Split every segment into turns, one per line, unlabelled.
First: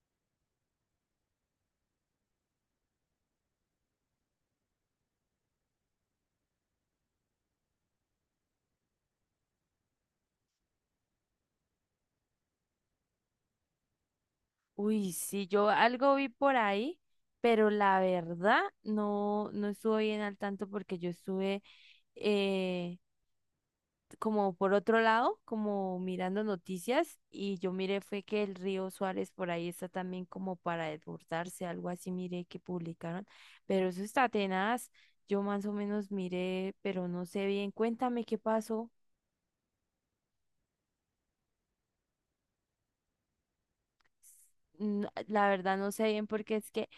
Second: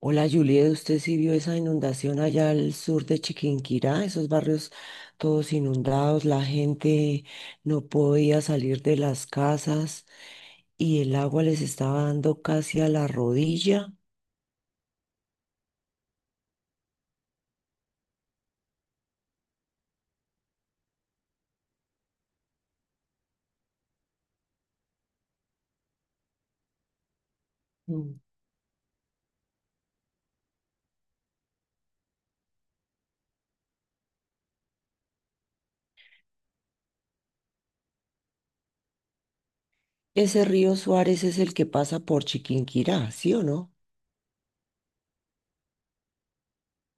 Hola Juliet, ¿usted sí vio esa inundación allá al sur de Chiquinquirá? Esos barrios todos inundados, la gente no podía salir de las casas y el agua les estaba dando casi a la rodilla.
Uy, sí, yo algo vi por ahí, pero la verdad no, no estuve bien al tanto porque yo estuve eh, como por otro lado, como mirando noticias, y yo miré
Mm.
fue que el río Suárez por ahí está también como para desbordarse, algo así miré que publicaron, pero eso está tenaz. Yo más o menos miré, pero no sé bien, cuéntame qué pasó.
Ese río Suárez es el que pasa por Chiquinquirá, ¿sí o no?
La verdad no sé bien porque es que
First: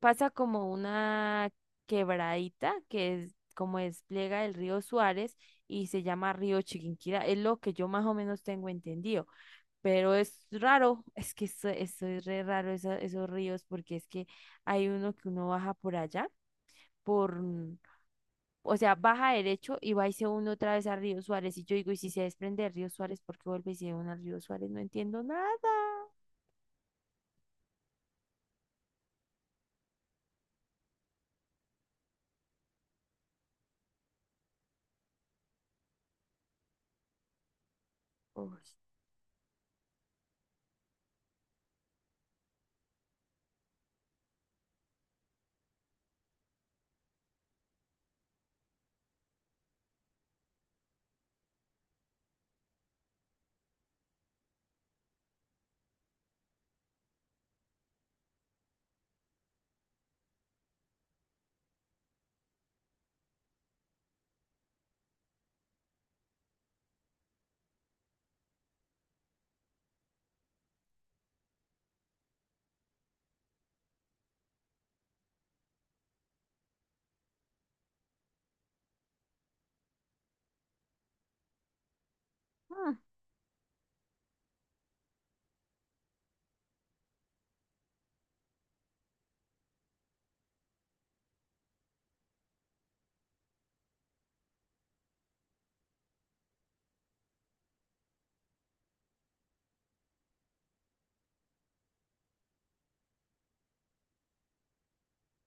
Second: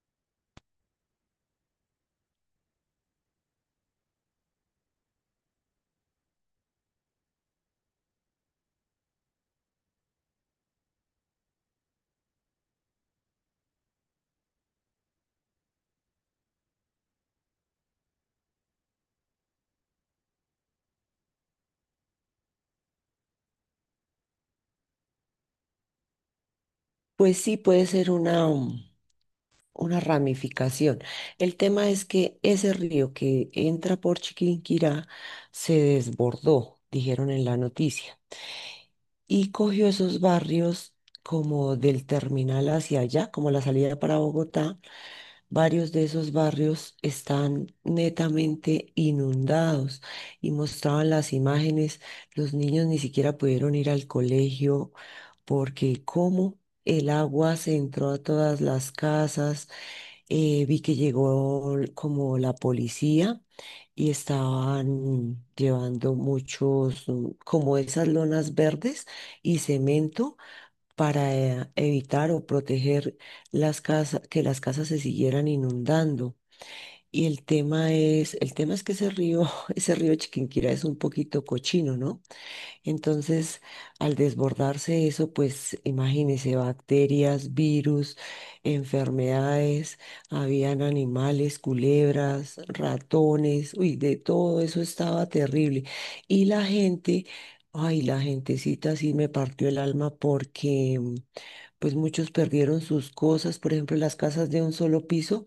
pasa como una quebradita que es como despliega el río Suárez y se llama río Chiquinquirá. Es lo que yo más o menos tengo entendido, pero es raro, es que eso es re raro, esos ríos, porque es que hay uno que uno baja por allá, por... mm, o sea, baja derecho y va y se une otra vez a río Suárez. Y yo digo, y si se desprende de río Suárez, ¿por qué vuelve y se une al río Suárez? No entiendo nada.
Pues sí, puede ser una, una ramificación. El tema es que ese río que entra por Chiquinquirá se desbordó, dijeron en la noticia,
Uy.
y cogió esos barrios como del terminal hacia allá, como la salida para Bogotá. Varios de esos barrios están netamente inundados y mostraban las imágenes. Los niños ni siquiera pudieron ir al colegio porque como el agua se entró a todas las casas, vi que llegó como la policía y estaban llevando muchos, como esas lonas verdes y cemento para evitar o proteger las casas, que las casas se siguieran inundando. Y el tema es que ese río, ese río Chiquinquirá es un poquito cochino, ¿no? Entonces, al desbordarse eso, pues imagínense bacterias, virus, enfermedades, habían animales, culebras, ratones, uy, de todo eso estaba terrible. Y la gente, ay, la gentecita sí me partió el alma porque pues muchos perdieron sus cosas, por ejemplo, las casas de un solo piso,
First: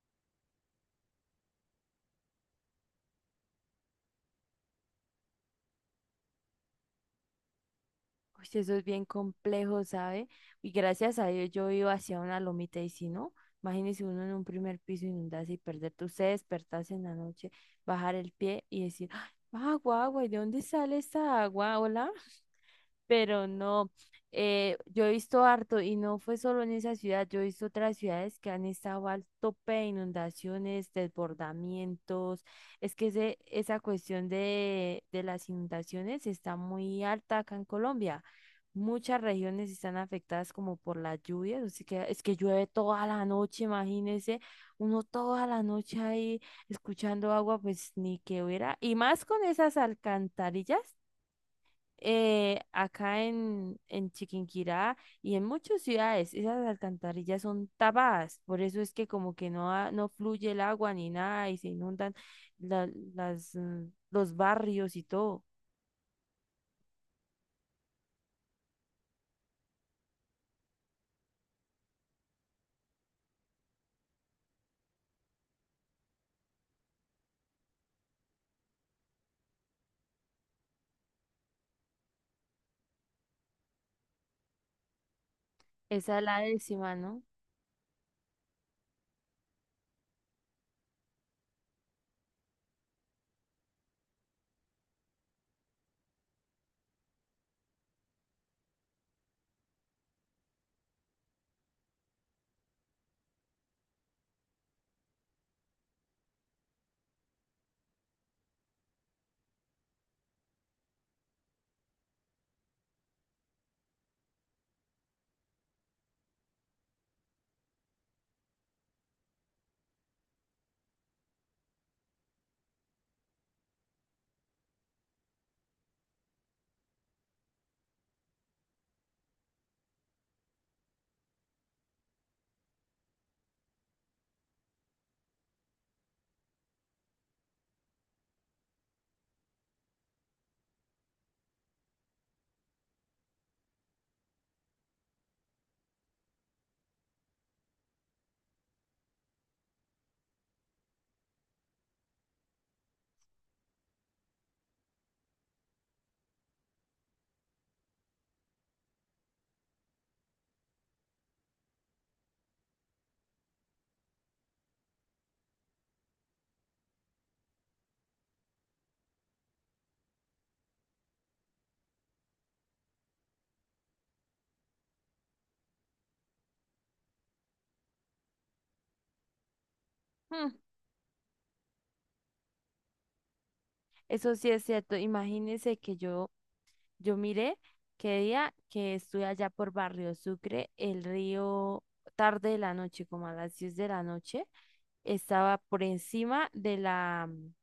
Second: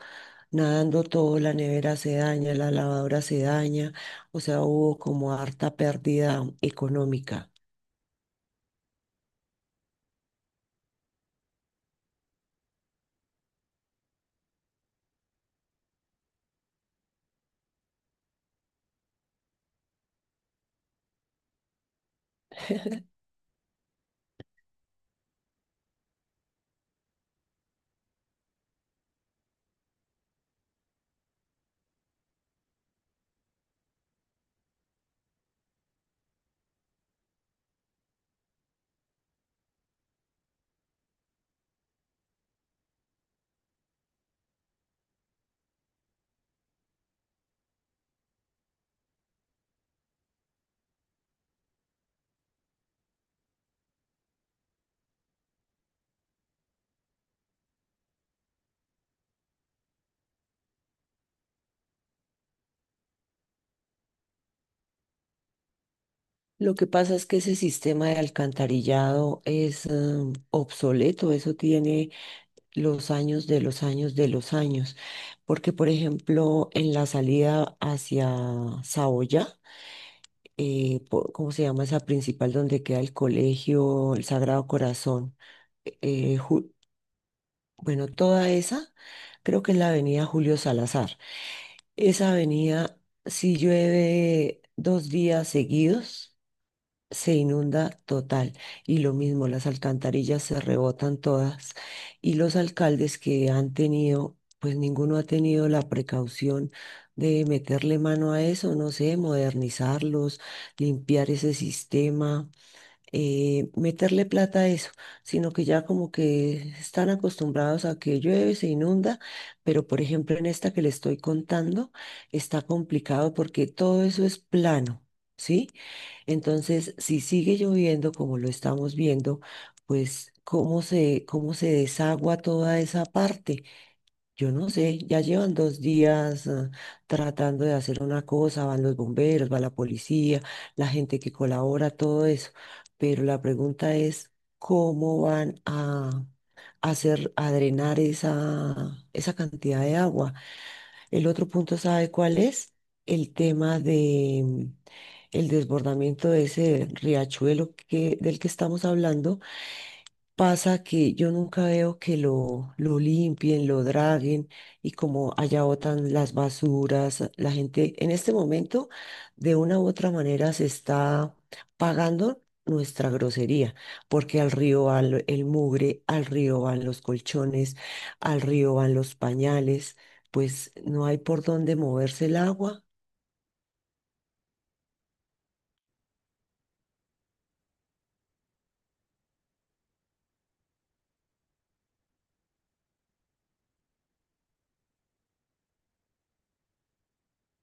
nadando todo, la nevera se daña, la lavadora se daña, o sea, hubo como harta pérdida económica.
Uy, sí, eso es bien complejo, ¿sabe? Y gracias a Dios yo iba hacia una lomita, y si no, imagínese uno en un primer piso inundarse y perderte, usted despertarse en la noche, bajar el pie y decir: "Ay, agua, agua, ¿y de dónde sale esta agua? Hola." Pero no, yo he visto harto y no fue solo en esa ciudad, yo he visto otras ciudades que han estado al tope de inundaciones, desbordamientos. Es que esa cuestión de, las inundaciones está muy alta acá en Colombia. Muchas regiones están afectadas como por las lluvias, así que es que llueve toda la noche, imagínense, uno toda la noche ahí escuchando agua, pues ni que hubiera, y más con esas alcantarillas, acá en Chiquinquirá y en muchas ciudades, esas alcantarillas son tapadas, por eso es que como que no, no fluye el agua ni nada y se inundan la- las, mm, los barrios y todo.
Lo que pasa es que ese sistema de alcantarillado es obsoleto. Eso tiene los años, porque por ejemplo en la salida hacia Saoya, ¿cómo se llama esa principal donde queda el colegio, el Sagrado Corazón? E,
Esa es
Eh,
la
Ju-
décima, ¿no?
bueno, toda esa, creo que es la avenida Julio Salazar. Esa avenida, si llueve dos días seguidos, se inunda total, y lo mismo, las alcantarillas se rebotan todas, y los alcaldes que han tenido, pues ninguno ha tenido la precaución de meterle mano a eso, no sé, modernizarlos, limpiar ese sistema, meterle plata a eso, sino que ya como que están acostumbrados a que llueve, se inunda. Pero por ejemplo en esta que le estoy contando está complicado porque todo eso es plano, ¿sí? Entonces, si sigue lloviendo como lo estamos viendo, pues cómo se desagua toda esa parte. Yo no sé, ya llevan dos días tratando de hacer una cosa, van los bomberos, va la policía, la gente que colabora, todo eso. Pero la pregunta es, ¿cómo van a hacer, a drenar esa cantidad de agua? El otro punto, ¿sabe cuál es? El tema de el desbordamiento de ese riachuelo del que estamos hablando. Pasa que yo nunca veo que lo limpien, lo draguen, y como allá botan las basuras, la gente en este momento de una u otra manera se está pagando nuestra grosería, porque al río va el mugre, al río van los colchones, al río van los pañales,
Mm,
pues no hay por dónde moverse el agua.
Eso sí es cierto. Imagínense que yo miré que día que estuve allá por Barrio Sucre, el río tarde de la noche, como a las 10 de la noche, estaba por encima de la, mm,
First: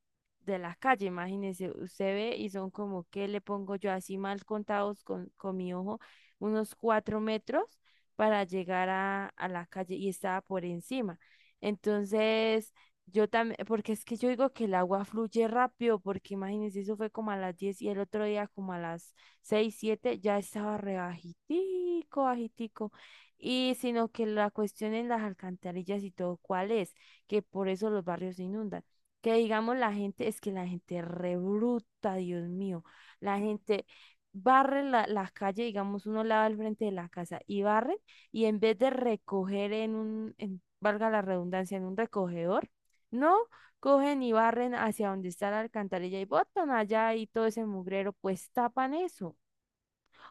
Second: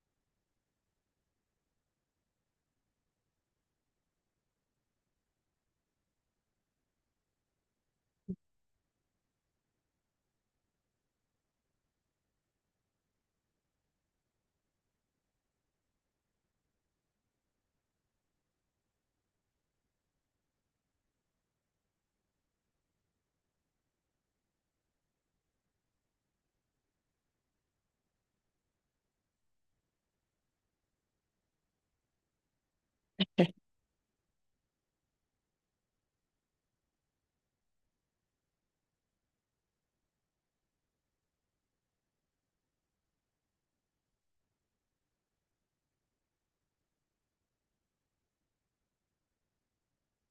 de la calle. Imagínense, usted ve y son como, ¿qué le pongo yo así mal contados con mi ojo? Unos 4 metros para llegar a la calle, y estaba por encima. Entonces, yo también, porque es que yo digo que el agua fluye rápido, porque imagínense, eso fue como a las 10, y el otro día como a las 6 7 ya estaba re bajitico, bajitico. Y sino que la cuestión en las alcantarillas y todo, ¿cuál es? Que por eso los barrios se inundan. Que digamos la gente, es que la gente rebruta, Dios mío, la gente barre la calle, digamos, uno lava al frente de la casa y barre, y en vez de recoger en un, valga la redundancia, en un recogedor, no, cogen y barren hacia donde está la alcantarilla y botan allá, y todo ese mugrero, pues tapan eso.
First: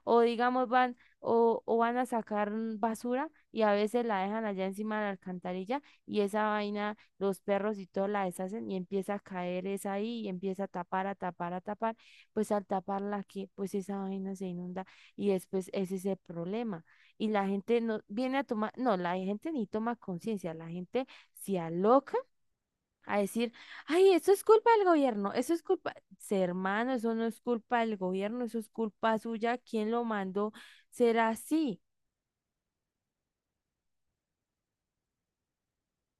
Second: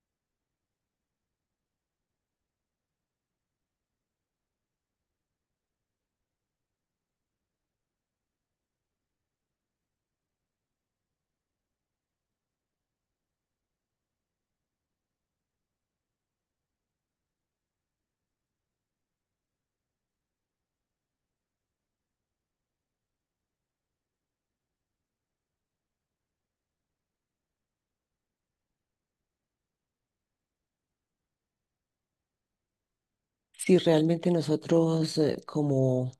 O digamos van o van a sacar basura, y a veces la dejan allá encima de la alcantarilla, y esa vaina, los perros y todo la deshacen y empieza a caer esa ahí y empieza a tapar, a tapar, a tapar. Pues al taparla, que pues esa vaina se inunda, y después ese es el problema. Y la gente no viene a tomar, no, la gente ni toma conciencia, la gente se aloca a decir: "Ay, eso es culpa del gobierno, eso es culpa." "Sí, hermano, eso no es culpa del gobierno, eso es culpa suya, ¿quién lo mandó?" Será así.
Si realmente nosotros como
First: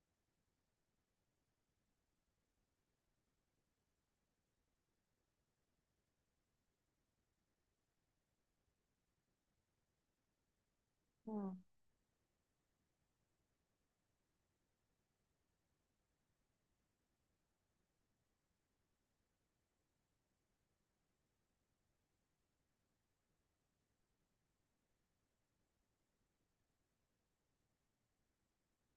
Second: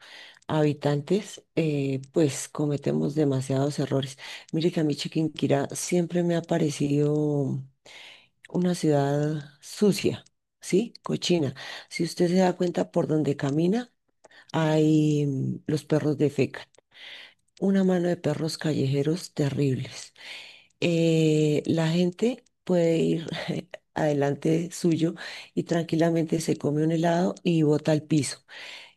habitantes, pues cometemos demasiados errores. Mire que a mí Chiquinquirá siempre me ha parecido una ciudad sucia, ¿sí? Cochina.
Mm.
Si usted se da cuenta por donde camina, hay los perros defecan. Una mano de perros callejeros terribles. La gente puede ir adelante suyo y tranquilamente se come un helado y bota al piso.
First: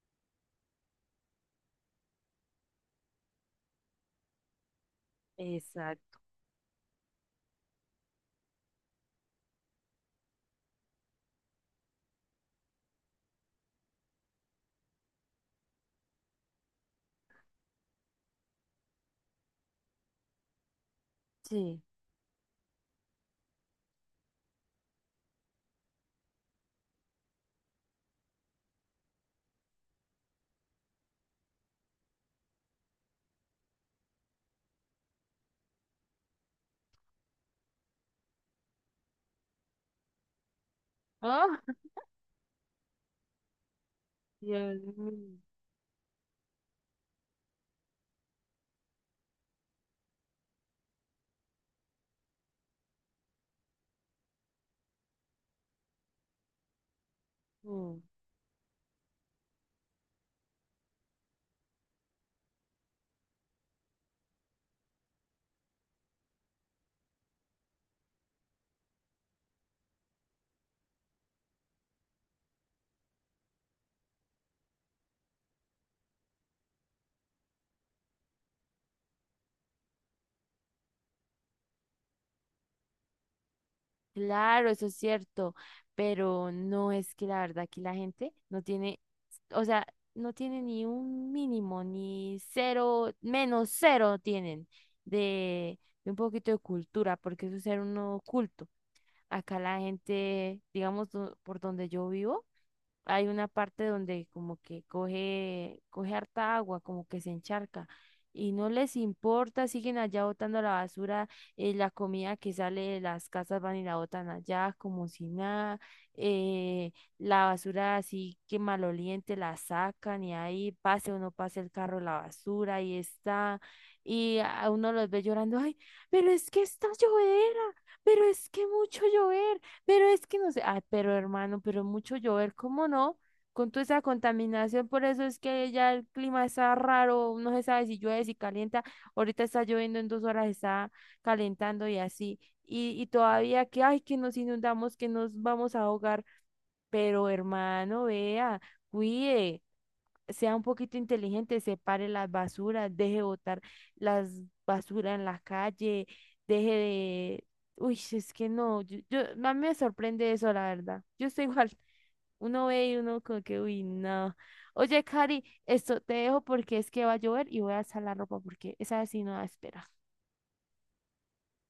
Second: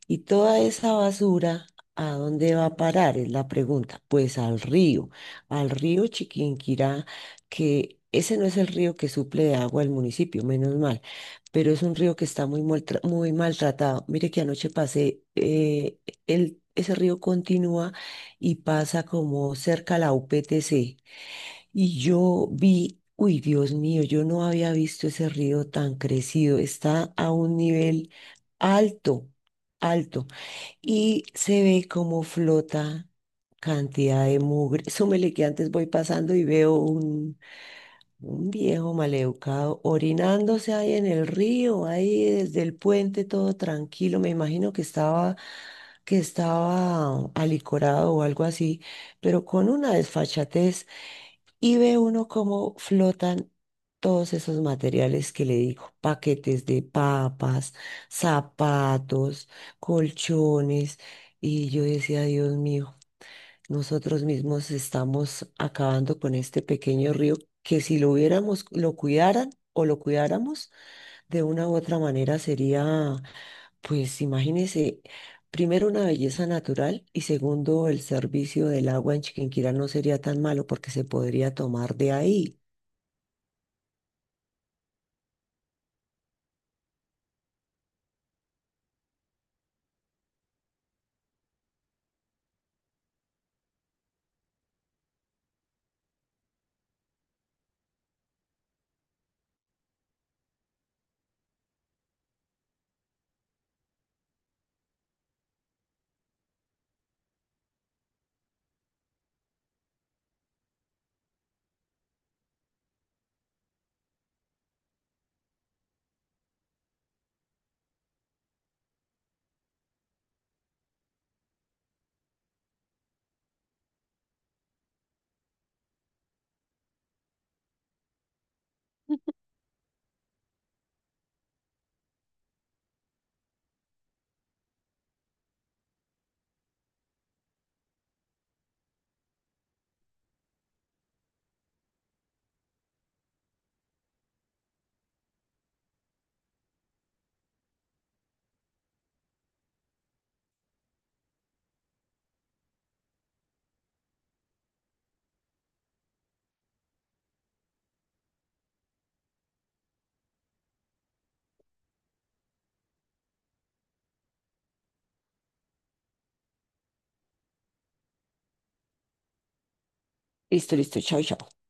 Y toda esa basura, ¿a dónde va a parar? Es la pregunta. Pues al río
Exacto.
Chiquinquirá, que ese no es el río que suple de agua al municipio, menos mal, pero es un río que está muy, muy maltratado. Mire que anoche pasé, ese río continúa y pasa como cerca a la UPTC.
Sí.
Y yo vi, uy, Dios mío, yo no había visto ese río tan crecido. Está a un nivel alto, alto, y se ve como flota cantidad de mugre. Súmele que antes voy pasando y veo un viejo maleducado orinándose ahí en el
Ah,
río, ahí desde el puente, todo tranquilo. Me imagino
Dios mío.
que estaba alicorado o algo así, pero con una desfachatez. Y ve uno cómo flotan todos esos materiales que le digo, paquetes de papas,
Mm.
zapatos, colchones. Y yo decía, Dios mío. Nosotros mismos estamos acabando con este pequeño río, que si lo hubiéramos, lo cuidaran o lo cuidáramos de una u otra manera sería, pues imagínese, primero una belleza natural y segundo el servicio del agua en Chiquinquirá no sería tan malo porque se podría tomar de ahí.
Claro, eso es cierto, pero no es que la verdad aquí la gente no tiene, o sea, no tiene ni un mínimo, ni cero, menos cero tienen de un poquito de cultura, porque eso es ser uno culto. Acá la gente, digamos, por donde yo vivo, hay una parte donde como que coge, coge harta agua, como que se encharca. Y no les importa, siguen allá botando la basura, la comida que sale de las casas van y la botan allá como si nada, la basura así que maloliente la sacan y ahí pase o no pase el carro la basura, ahí está. Y a uno los ve llorando: "Ay, pero es que está llovedera, pero es que mucho llover, pero es que no sé." Ah, pero hermano, pero mucho llover, ¿cómo no? Con toda esa contaminación, por eso es que ya el clima está raro, no se sabe si llueve, si calienta, ahorita está lloviendo, en 2 horas está calentando y así. Y todavía que ay, que nos inundamos, que nos vamos a ahogar, pero hermano, vea, cuide, sea un poquito inteligente, separe las basuras, deje botar las basuras en la calle, deje de... Uy, es que no, yo, a mí me sorprende eso, la verdad. Yo estoy igual, uno ve y uno como que, uy, no. Oye, Cari, esto te dejo porque es que va a llover y voy a alzar la ropa porque esa sí no da espera.
Listo, listo, chao, chao.